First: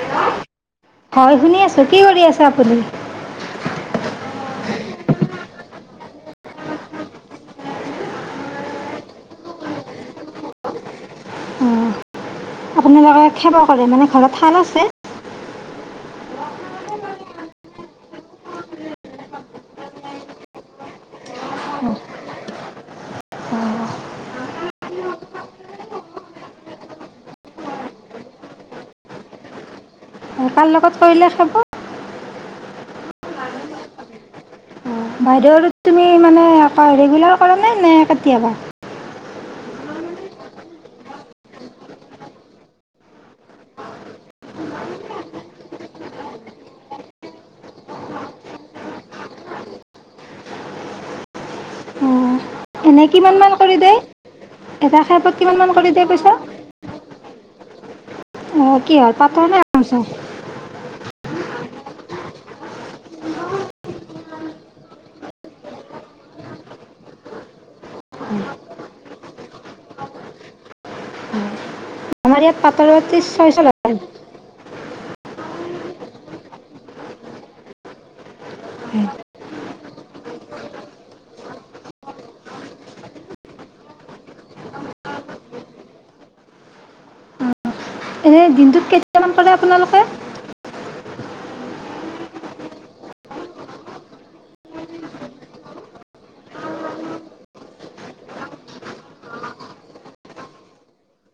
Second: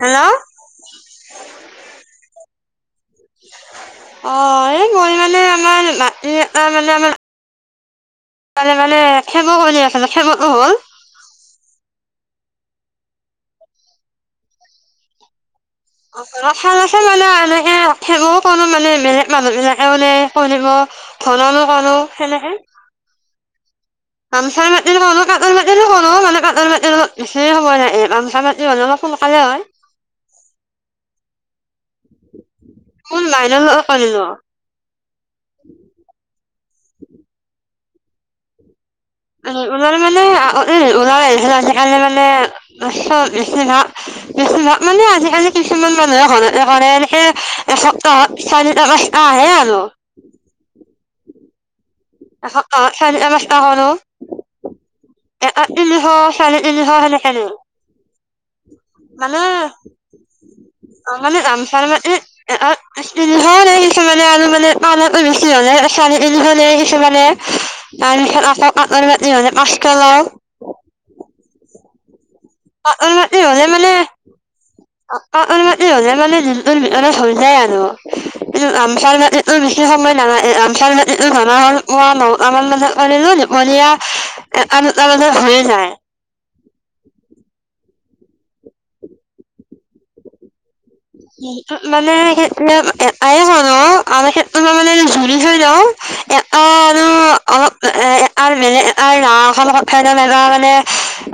Hello হয় শুনি আছোঁ কি কৰি আছে আপুনি অঁ এই মই মানে আমাৰ মাটি আমাৰ ত মানে মান মে মানে খেম হল আছে খেমক ন হ'ল অঁ আপোনালোকে খেৱ কৰে মানে ঘৰত শাল আছে নেকে মানে এনেকেও কো মানে মানুহ বিলাকেও ন ক ধননো কৰো সেনেকে আামচা মাটি কনো কাটৰ মাটি কলো মানে কাটৰ মাটিৰ অপ বেছি সময় নাহে আামচা মাটি হানলে অলপ সোনকালে হয় কাৰ লগত কৰিলে খাব কোন লাইন লগ কাৰিলো বাইদেউ তুমি মানে ৰেগুলাৰ কৰা নে নে কেতিয়াবা ওল মানে ওল আহ আজিকালি মানে ম বেিভাগ বেিভাগ মানে আজিকালি কিছুমান মানুহে ঘৰতে কৰে এনেকে এসপ্তাহত চাৰটা মটা আহে আৰু অঁ এনে কিমানমান একসপ্তাহমানৰ কৰি হলো দিয়ে এটা খেপত এ কিমানমান কৰি দিয়ে আদিনশ পইচা চাৰিদিনশ সেনেখেনে অঁ কি হল তাত আছনে ইয়াত আচ তাৰ মানে ইল হ কিছুমানে আৰু মানে পানতেচি হলে চালীল হলে কিছুমানে তাৰ পিছত আকৌ কতৰ মা হলে পা হেল্ল আমাৰ ইয়াত পাটৰ চাপৰ ত্ৰিছ মাটি ছয়শ হলে মানে লয় অকনমান এ হ'লে মানে য অলপ হৈ যায় আৰু সংমচ ন সেই সময়তমচটো জ হল ম নহ আমাৰ মাজতিলো দীপলীয়া এ তাৰ মাজ হৈৰি যায় এই দিনটোত কেতিয়ামান কৰে আপোনালোকে মানে সে ক আমি কেতত মানে জৰি থৈ লও এটা আৰু অলপ এ বেলেগ ন এ লগত থাই লওঁ এবাৰ মানে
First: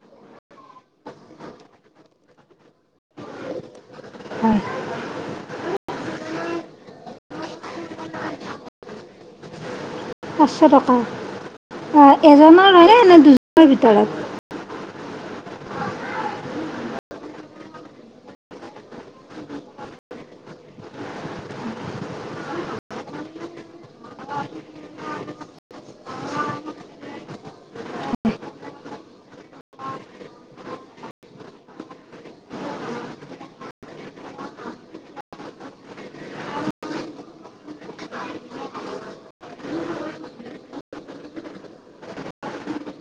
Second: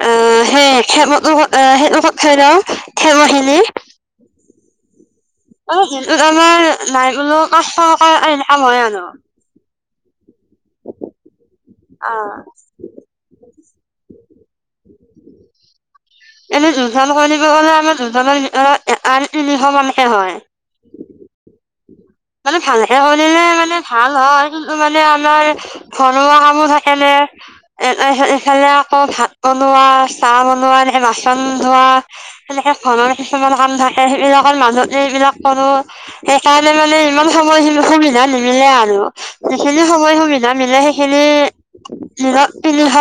অ সেই খেমটো সেইত থৈ লওঁ খেম খিনি হয় অঁ যি আমাৰ নাই বোলো কষ্ট এনে কাম হয় আৰু পচশ টকা অ এজনৰ হয়নে নে দু ভিতৰত এনেই দুজনাম কিব গলে আমাৰ দুজৰ আঢ় তিনিশ মানহে হয় মানে ভালকে কৰিলে মানে ভাল হয়, কিন্তু মানে আমাৰ ঘৰুৱা কামো থাকে নে এইফালে আকৌ ভাত বনোৱা চাহ বনোৱা এনেক বাচন ধোৱা সেনেকে ঘৰ কিছুমান কাম থাকে সেইবিলাকৰ মাজুতে এইবিলাক কৰো সেইকাৰণে মানে সমান সময় সুবিধা নিমিলে আৰু যিখিনি সময় সুবিধা মিলে সেইখিনি ধক তিনিশ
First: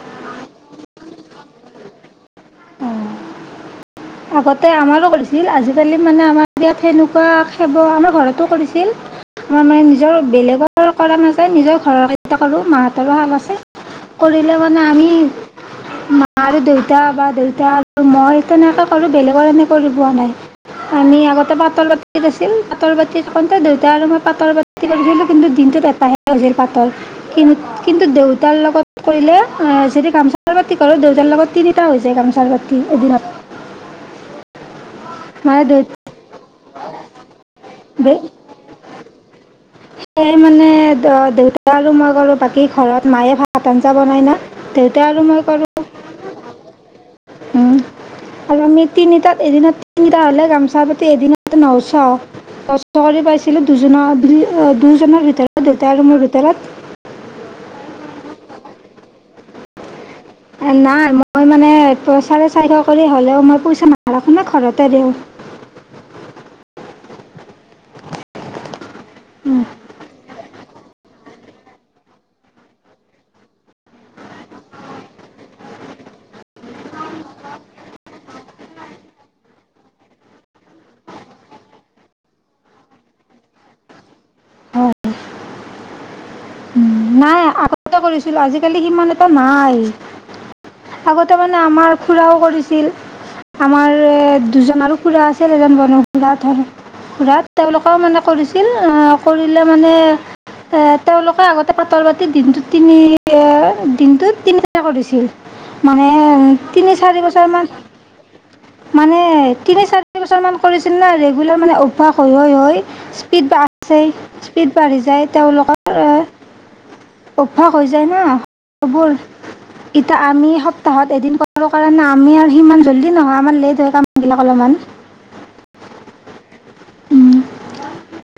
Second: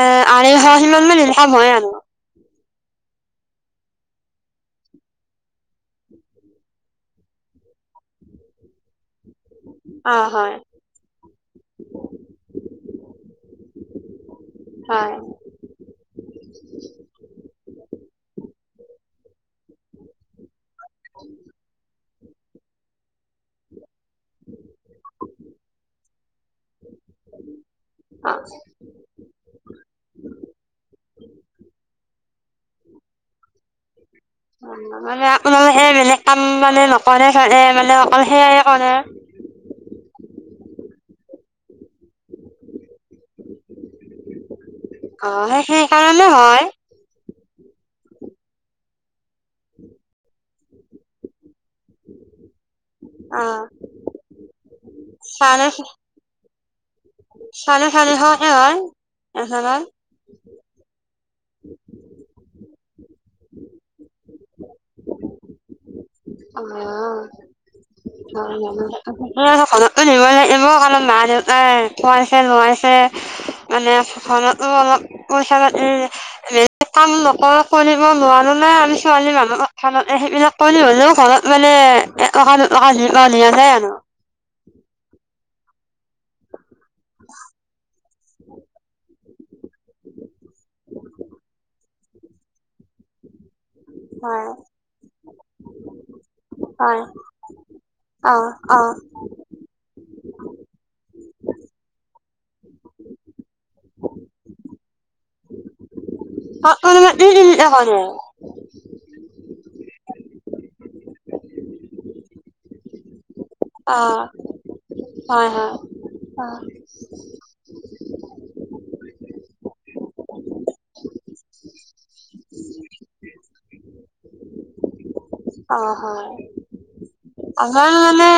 এ আঢ়ৈশ সিমান মান ইনকাম হয় আৰু আগতে আমাৰো কৰিছিল আজিকালি মানে আমাৰ ইয়াত সেনেকুৱা খাব আমাৰ ঘৰতো কৰিছিল আমাৰ মানে নিজৰ অ হয় বেলেগৰ কৰা নাযায় নিজৰ ঘৰৰ কেইটাকো মাহত তৰোহাল আছে কৰিলে মানে আমি হয় মা আৰু দেউতা বা দেউতা আৰু মই তেনেকে সৰু বেলেগৰ এনেে কৰি পোৱা নাই আমি আগতে পাটৰ বাতিত আছিল পাতৰ বাতি অকণতে দুটাই আৰু মই পাটৰ বাতি পছিলোঁ কিন্তু দিনটো বেপাহে হৈছিল পাতৰ কিন্তু [unintelligible] কিন্তু অ দেউতাৰ লগত কৰিলে এ যদি গামোচাৰ পাতি কৰো দেউতাৰ লগত তিনিটা হৈ যায় গামোচাৰ পাতি এদিনত [unintelligible] অ মানে আপোনালোকে বেলেগ কাম মানে নকৰে চাগে মানে অকল সেয়াই কৰে সেয়াই মানে দেউতা আৰু মই ক'ৰো বাকী ঘৰত মায়ে ভাত আঞ্জা বনাই না দেউতা আৰু অঁঃ সেইকাৰণে হয় উ আৰু আমি তিনিটাত এদিনত তিনিটা হলে গামোছা পাতি এদিনত নশ নশ কৰি অ পাইছিলো দুজনৰ আবৰি অ দুজনৰ ভিতৰত দেউতা আৰু মোৰ তলত চাৰি চাৰে শ কে হয় এখনত নাই মই মানে চাৰে চাৰিশ কৰি হ'লেও মই পইচা নাৰাখো নে ঘৰত [unintelligible] পাৰিম অঁ হয় মানে কতো নিবে [unintelligible] এবোৰ কাৰণ মা দেউতাই খোৱাইছে নোৱাইছে মানেখনতো অলপ পইচা পাতি হে কাম নক কৰিব নোৱাৰোঁ নে আমি ছোৱালী মানুহখনতে সেইবিলাক কৰি হ'লেও [unintelligible] ঘৰত মানে এটকা দুটকা যি পায় দিয়া হয় আৰু হয় নাই আকৌ এ কৰিছো আজিকালি কিমান এটা নাই আগতে মানে আমাৰ খুৰাও কৰিছিল আমাৰ হয় দুজন আৰু খুৰা আছিল এজন ব খুৰা হয় খুৰাত তেওঁলোকেও মানে অ কৰিছিল অ কৰিলে মানে তেওঁলোক হয় পাতৰ বাতি দিনটো তিনি দিনটো তিনিটা কৰিছিল মানে অ তিনি ম য [unintelligible] চাৰি বছৰমান মানে তিনি চাৰি বছৰমান কৰিছিল ন ৰেগুলাৰ মানে অভ্যাস হৈ হৈ হৈ স্পীড অ বাঢ়ছে স্পীড বাঢ়ি যায় হয় হয় তেওঁলোকৰ অ অভ্যাস হৈ যায় ন এবোৰ এতিয়া আমি সপ্তাহত এদিন কৰো কাৰণে আমি আৰু সিমান জল্দি নহয় আমাৰ লেট হৈ ক [unintelligible] বিলাক অলপমান অ হয় আমাৰ গলে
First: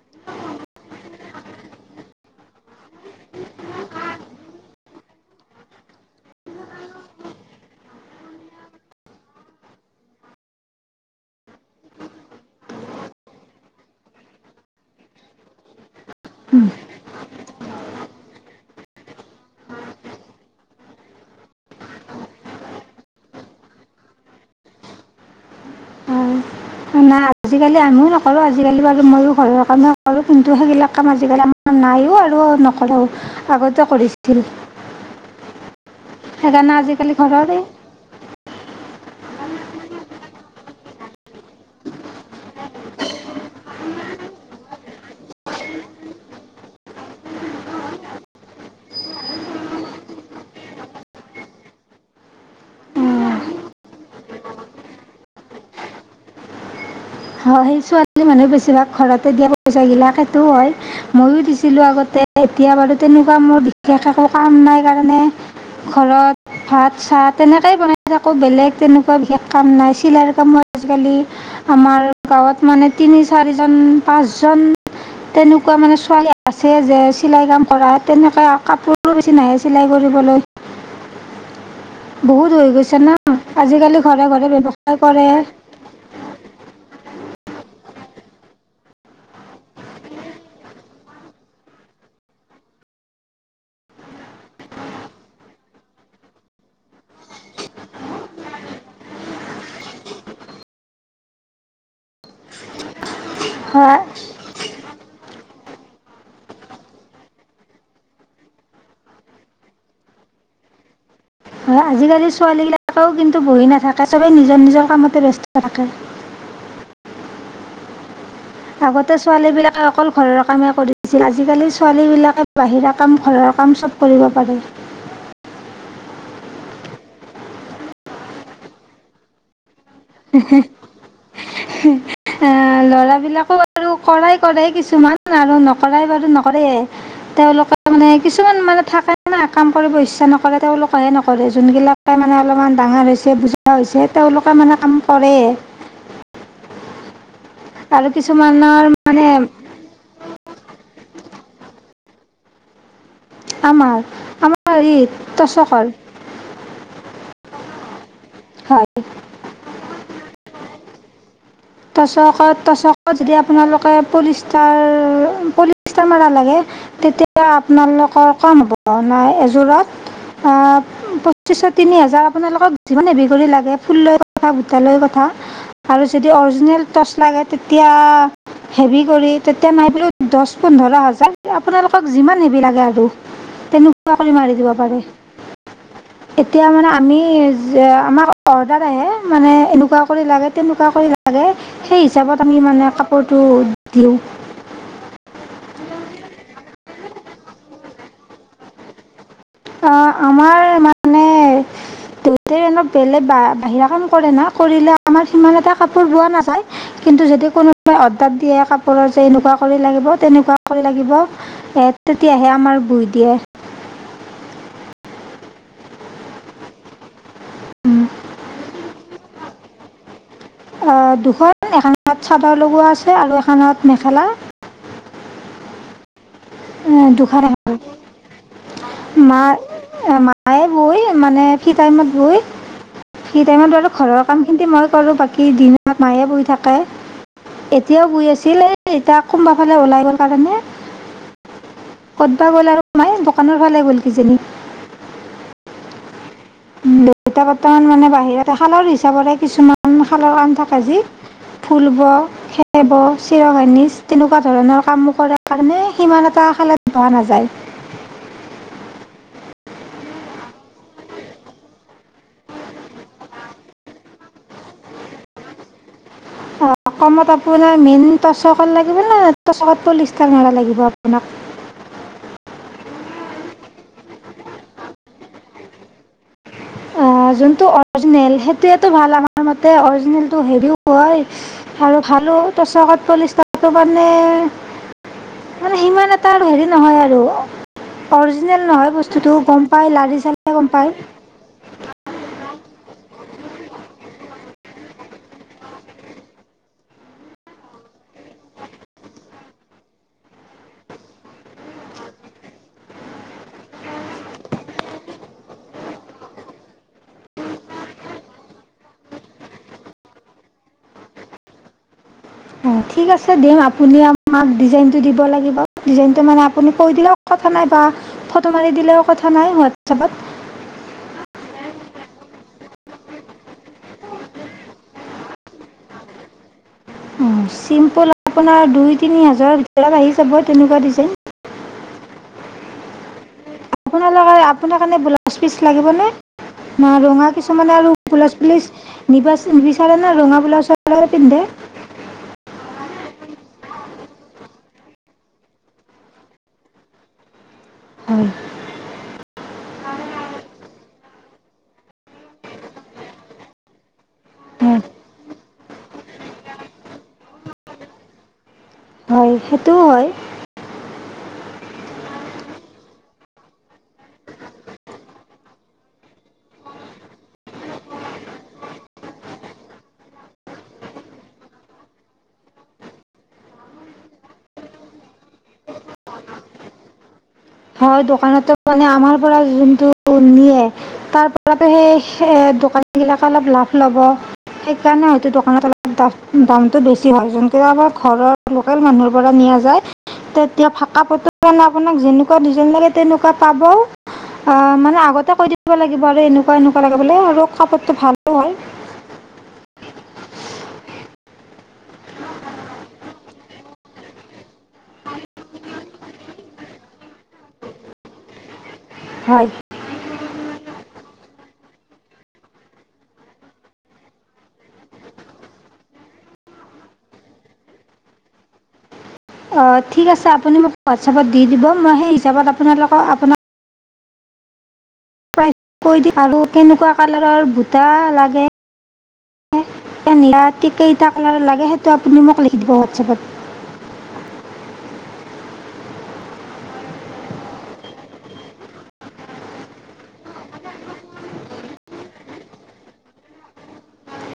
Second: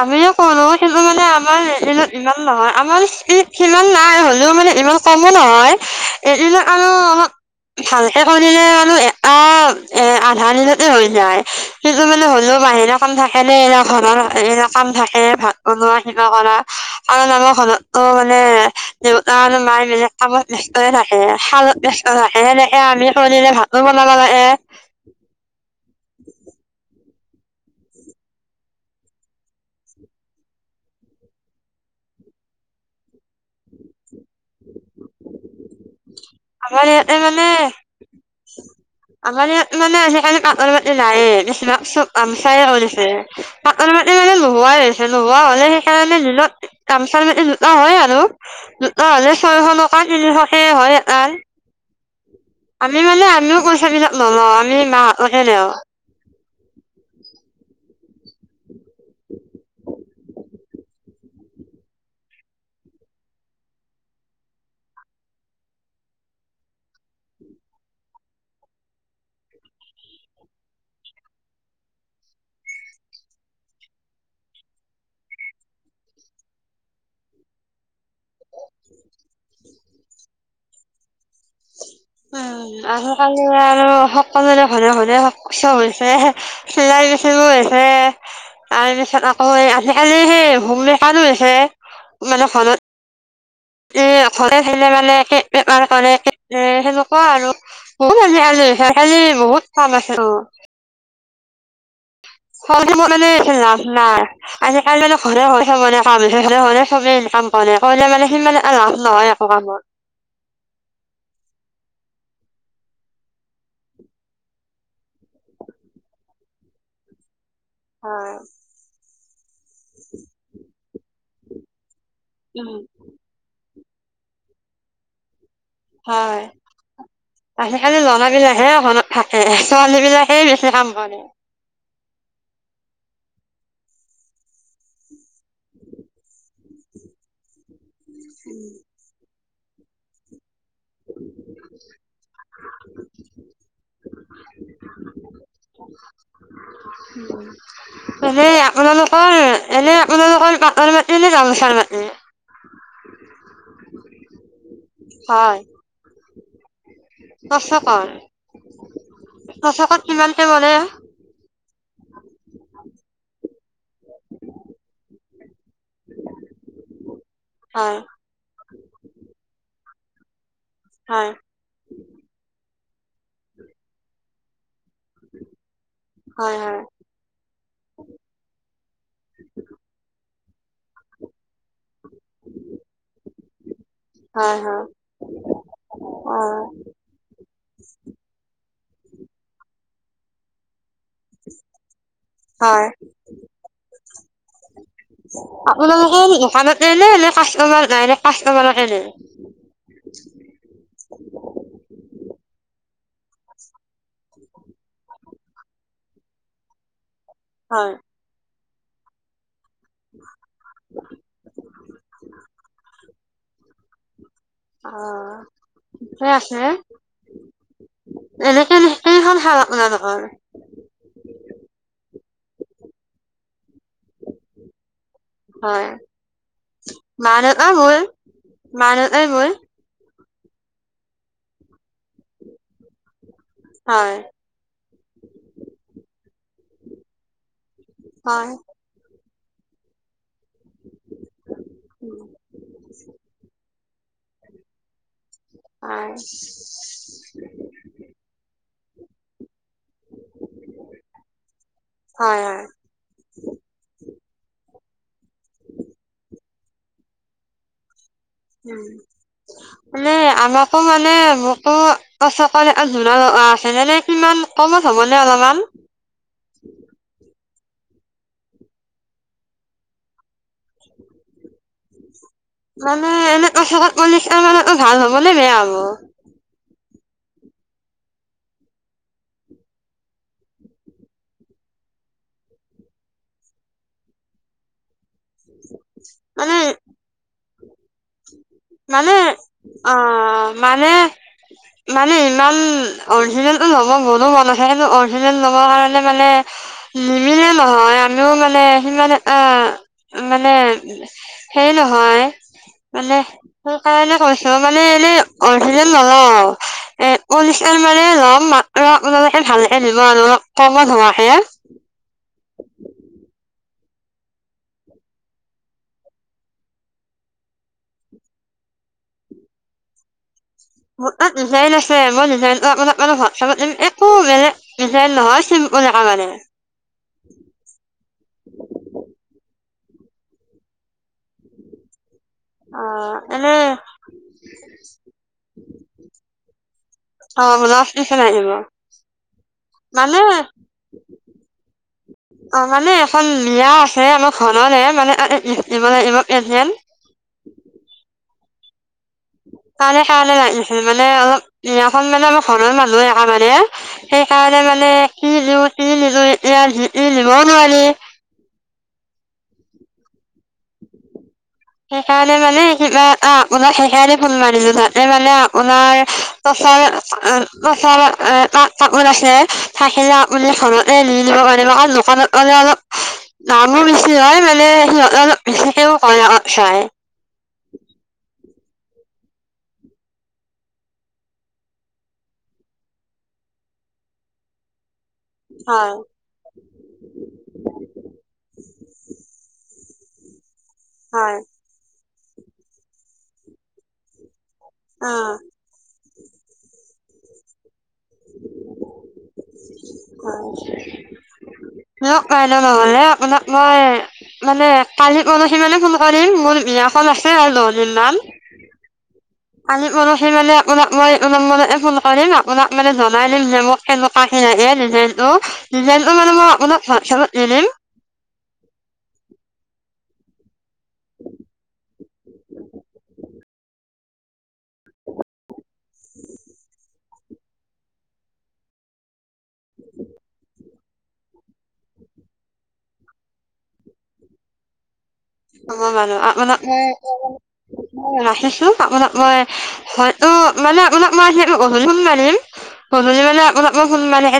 আমি যে কনো সেইটো মানে আমাৰ এদিনত ইমান নহয় আমাৰ সিমান নাই হ'লেও মানে ইমান কমো নহয় এদিনত আৰু অপ ভালকে কৰিলে ম এটা এ আধা দিনতে হৈ সন্তু মানে হলেও মাহি কাম থাকে নে এ ঘৰৰ ম কাম থাকে ভাত বনোৱা কিবা কৰা কাৰণ আমাৰ ঘৰতো মানে দেউতা আৰু মায় মানে কামত ব্যস্তয় থাকে শালত ব্যস্ত থাকে সেনেকে আমি কৰিে ভাতো বনাব লাগে [unintelligible] [inaudible] না আজিকালি আমিও নকৰোঁ। আজিকালি বাৰু মইয়ো ঘৰৰ কামে কৰোঁ। কিন্তু সেইবিলাক কাম আজিকালি আমাৰ নাইয়ো আৰু নকৰো আগতে কৰিছিল। সেইকাৰনে আমাৰ ইয়াতে আজিকালি ঘৰৰে আমাৰ ইয়াত মানে আজিকালি কাটৰ মাটি নাইয়ে। বেছিভাগ চব গামচাই কৰিছে কাটৰ মাটি মানে নোহোৱাই হৈছে নোহোৱা হলে সেইকাৰণে নিলত গামচা মাটি লোটা হয় আৰু লোটা হ'লে ছয়শ নকা তিনিশকে হয় [unintelligible] আমি মানে আমিও পইচাবিলাক নলও আমি মাহত হে লও হয় সেই ছোৱালী মানুহে বেছিভাগ ঘৰতে দিয়া পইচা বিলাকেতো হয় মইয়ো দিছিলোঁ আগতে এতিয়া বাৰু তেনেকুৱা মোৰ বিশেষ একো কাম নাই কাৰণে ঘৰত ভাত চাহ তেনেকাই বনাই থাকো। বেলেগ তেনেকুৱা বিশেষ কাম নাই চিলাই কামো আজিকালি আমাৰ গাঁৱত মানে তিনি চাৰিজন পাঁচজন তেনেকুৱা মানে ছোৱালী আছে যে চিলাই কাম কৰা তেনেকৈ কাপোৰো বেছি নাহে চিলাই কৰিবলৈ। বহুত হৈ উম গৈছে ন আজি কালি আৰু আজিকালি ঘৰে সকলোৰে ঘৰে ব্যৱসায় ঘৰে [unintelligible] কৰে হৈছে চিলাই বেচিবই তাৰপিছত আকৌ এই আজিকালি সেই হোমলেকানো লৈছে মানে খনত এ খৰে থাকিলে মানে কে বেমাৰ কৰে কে সেনেকুৱা আৰু বহুত আজিকালি বহুত কাম আছে ত ফালগিব মানে লাভ নাই আজি কালি মান ঘৰে হয় চ মেনে কাম হয়নে চবে ইনকাম কৰে কৰিলে মানে সিমানে এলাভ নহয় একো কামত হয় আজিকালি ছোৱালীবিলাকেও কিন্তু বহি নাথাকে চবেই নিজৰ নিজৰ কামতে ব্যস্ত থাকে। অ আগতে ছোৱালী বিলাকে অকল ঘৰৰ কামে কৰিছিল আজিকালি ছোৱা- লী বিলাকে উম বাহিৰা কাম ঘৰৰ কাম চব- কৰিব পাৰে। হয় আজি কালি ল'ৰা বিলাকহে হনত থাকে ছোৱালী বিলাকে বেছি কাম কৰে ল'ৰা বিলাকো আৰু কৰাই কৰে কিছুমান আৰু নকৰাই বাৰু নকৰে তেওঁলোকে মানে কিছুমান মানে থাকে কাম কৰিব ইচ্ছা নকৰে তেওঁলোকে ভয় নকৰে যোনবিলাকে মানে অলপমান ডাঙৰ হৈছে যে বুজা হৈছে তেওঁলোকে মানে কাম কৰে আৰু উম এনে কিছুমানৰ মানে আপোনালোকৰ এনেই আপোনালোকৰ পাটৰ মাটি নে গামোচাৰ মাটি আমাৰ আমাৰ হেৰি তচকৰ তচকৰ হয় তচকত কিমানকে পৰে তচকত তচকত যদি আপোনালোকে পলিষ্টাৰ তেতিয়া মাৰা লাগে তেতিয়া হয় আপোনালোকৰ কম হ'ব ন এজো- জোৰত অ হয় পঁচিছ তিনি হাজাৰ আপোনালোকক যিমান বেগলি লাগে ফুলৰ কথা বোৰ তালৈ কথা আৰু যেতিয়া হয় হয় অৰিজিনেল টচ লাগে তেতিয়া হেভি কৰি তেতিয়া নাই বুলিও দহ পোন্ধৰ হাজাৰ আপোনালাক অ যিমান হেভি লাগে আৰু তেনেকোৱা কৰি মাৰি হয়, দিব হয়, পাৰে এতিয়া অ', মানে আমি যে আমাক অ এইবিলাক আহে মানে এনেকোৱা কৰি লাগে তেনেকোৱা কৰি লাগে লাগে সেই হিচাপত মানে হয়। আমি কাপোৰ টো দিও এনে এনে কাষ্টমাৰ ডাইৰেক্টৰ কাষ্টমাৰকে দিও অ আমাৰ মানে দেউতাই অলপ বেলেগ বাহিৰা কাম কৰে না কৰিলে আমাৰ সিমান এটা কাপোৰ বোৱা নাযায় কিন্তু যদি হয়, কোনোবাই অৰ্ডাৰ দিয়ে কাপোৰ ওপৰত যে এনেকোৱা কৰি লাগিব তেনেকোৱা কৰি লাগিব তেতিয়াহে আমাৰ বই দিয়ে অ ফ্ৰেছ আছে উম, এনেকে নে কেইখন শাল আপোনালোকৰ অ দুখন এখনত চাদৰ লগোৱা আছে আৰু এখনত মেখেলা হয় দুখন মা-দেউতা এখন মোৰ, মা-দেউতাই মা মোৰ, এ মা মায়ে বই মানে ফ্ৰী টাইমত বই সেই টাইমত বাৰু হয়, ঘৰৰ কামখিনি মই কৰো বাকী দিনত মায়ে বৈ থাকে এতিয়াও বয় হয়। আছিল এই এতিয়াক কোনোবা ফালে ওলাই গ'ল কাৰণে ক'ত বা গ'ল আৰু মাই এই দোকানৰ ফালে গ'ল কিজানি হয় উম দেউতা বৰ্তমান মানে বাহিৰত শালৰ হিচাপৰে কিছুমান আন শালৰ কাম থাকে যি ফুলব হয়, হয়, খেব চিৰগইনিজ তেনেকোৱা ধৰণৰ কাম কৰাৰ কাৰণে সিমান এটা শালত বহা নাযায় উম এনে আমাকো মানে মোকো তচ কতন জোৰা এযোৰ লাগে আছে নে নাই কিমান কমত হ'বনে অলপমান অ কমত আ পোনাৰ মেইন তচকত লাগিব না তচকত পলিষ্টাৰ মৰা লাগিব আপোনাক মানে এনে তচকত পলিষ্টাৰ কৰাটো ভাল হ'বনে বেয়া হ'ব আহ যোনটো অৰিজিনেল সেইটোৱেটো ভাল আমাৰ মতে অৰিজিনেলটো হেবিও হয় আৰু ভালো তচকত পলিষ্টাৰটো মানে মানে সিমান এটা আৰু মানে, হেৰি নহয় আৰু অৰজিনেল নহয় মানে বস্তুটো গম পায় লাৰি অ', চালে গম মানে পায় মানে ইমান অৰিজিনেলটো ল'ব মোৰো মন আছে কিন্তু অৰিজিনেল ল'ব কাৰণে মানে নিমিলে নহয় আমিও মানে সিমান এটা মানে হেৰি নহয় মানে সেই কাৰণে কৈছো মানে এনে অৰিজিনেল নলওঁ এ পলিষ্টাৰ পালে লোম মাত্ৰ আপোনালোকে ভালকে দিব আৰু কমত হোৱাকে [unintelligible] [inaudible] অঁ ঠিক আছে দিম আপুনি আমাক ডিজাইনটো দিব লাগিব ডিজাইনটো মানে আপুনি কৈ দিলেও কথা নাই বা ফটো মাৰি দিলেও কথা নাই হোৱাটছএপত মোৰ তাত ডিজাইন আছে মই ডিজাইনটো আপোনাৰ তাতে হোৱাটছএপত দিম একো বেলেগ ডিজাইন নহয় চিম্পুল একেবাৰে উম চিম্পুল আপোনাৰ দুই তিনি হাজাৰ অলপ আহি যাব তেনেকুৱা ডিজাইন আহ আপোনালোকে আপোনাৰ কাৰণে ব্লাউজ পিচ লাগিবনে না ৰঙা অ কিছুমানে আৰু পিচ ওলাই ব্লাউজ দিব পিচ নিব নিবিচাৰে না মানে ৰঙা ব্লাউজৰ লগতে পিন্ধে এই আমাৰ ঘৰৰে মানে এ এই ই [unintelligible] যেন হয় তাৰে কাৰণে লাগিছিল মানে অলপ বিয়াখন মানে আমাৰ ঘৰৰ মানুহে আহা মানে সেইকাৰণে মানে কি দিউ কি নিদিউ এতিয়া যি টি দিবও নোৱাৰি হয় সেইটোও হয় সেইকাৰণে মানে কিবা এটা আপোনাক সেইকাৰণে ফোন মাৰিলো তাতে মানে আপোনাৰ পইচাৰ পইচাৰ অহ তা তাকত আছে থাকিলে আপুনি ঘৰতে দি দিব কাৰণে অ দোকানত মানে অলপ দামো বেছি হয় মানে সিহঁত অলপ বেছিকেও কৈ [unintelligible] হয় দোকানতো মানে আমাৰ পৰা যোনটো নিয়ে তাৰ পৰাতো সেই সে দোকানী বিলাকে অলপ লাভ ল'ব সেইকাৰণে হয়তো দোকানত অলপ হয় দা দামটো বেছি হয় যোনটোৱে আমাৰ ঘৰৰ লোকেল মানুহৰ পৰা নিয়া যায় ত'ত এতিয়া ফাটা ফটি কাপোৰটো হয় মানে আপোনাক যেনে কুৱা ডিজাইন লাগে তেনেকুৱা পাব অ মানে অ আগতে কৈ দিব লাগে বাৰ এনেকুৱা এনেকুৱা লাগে বোলে আৰু কাপোৰটো ভালো হয় দিয়কন নহ'লে আপোনাক মই মানে কালি পৰসি মানে ফোন কৰিম মোৰ বিয়াখন আছে আৰু লহনীৰ নাম হয় [unintelligible] কালি পৰসি মানে আপোনাক মই অলপ মানে ফোন কৰিম আপোনাক মানে জনাই দিম যে মোক কেনেকুৱা কি লাগে ডিজাইনটো ডিজাইনটো মানে মই আপোনাক হোৱাটছএপত দি দিম অঁ ঠিক আছে আপুনি মোক হোৱাটছএপত দি দিব মই সেই হিচাপত আপোনালোকক আপোনাক হয় কৈ দি আৰু কেনেকুৱা কালাৰৰ দুটা লাগে নে নীলা কি কেইটা কালাৰ লাগে সেইটো আপুনি মোক লিখি দিব হোৱাটছপত [unintelligible] অ মানু আপোনাক মই ৰাখিছো আপোনাক মই হয়তো মানে আপোনাক মই স গধলি ফোন মাৰিম গধলি মানে আপোনাক মই ফোন মাৰি [unintelligible]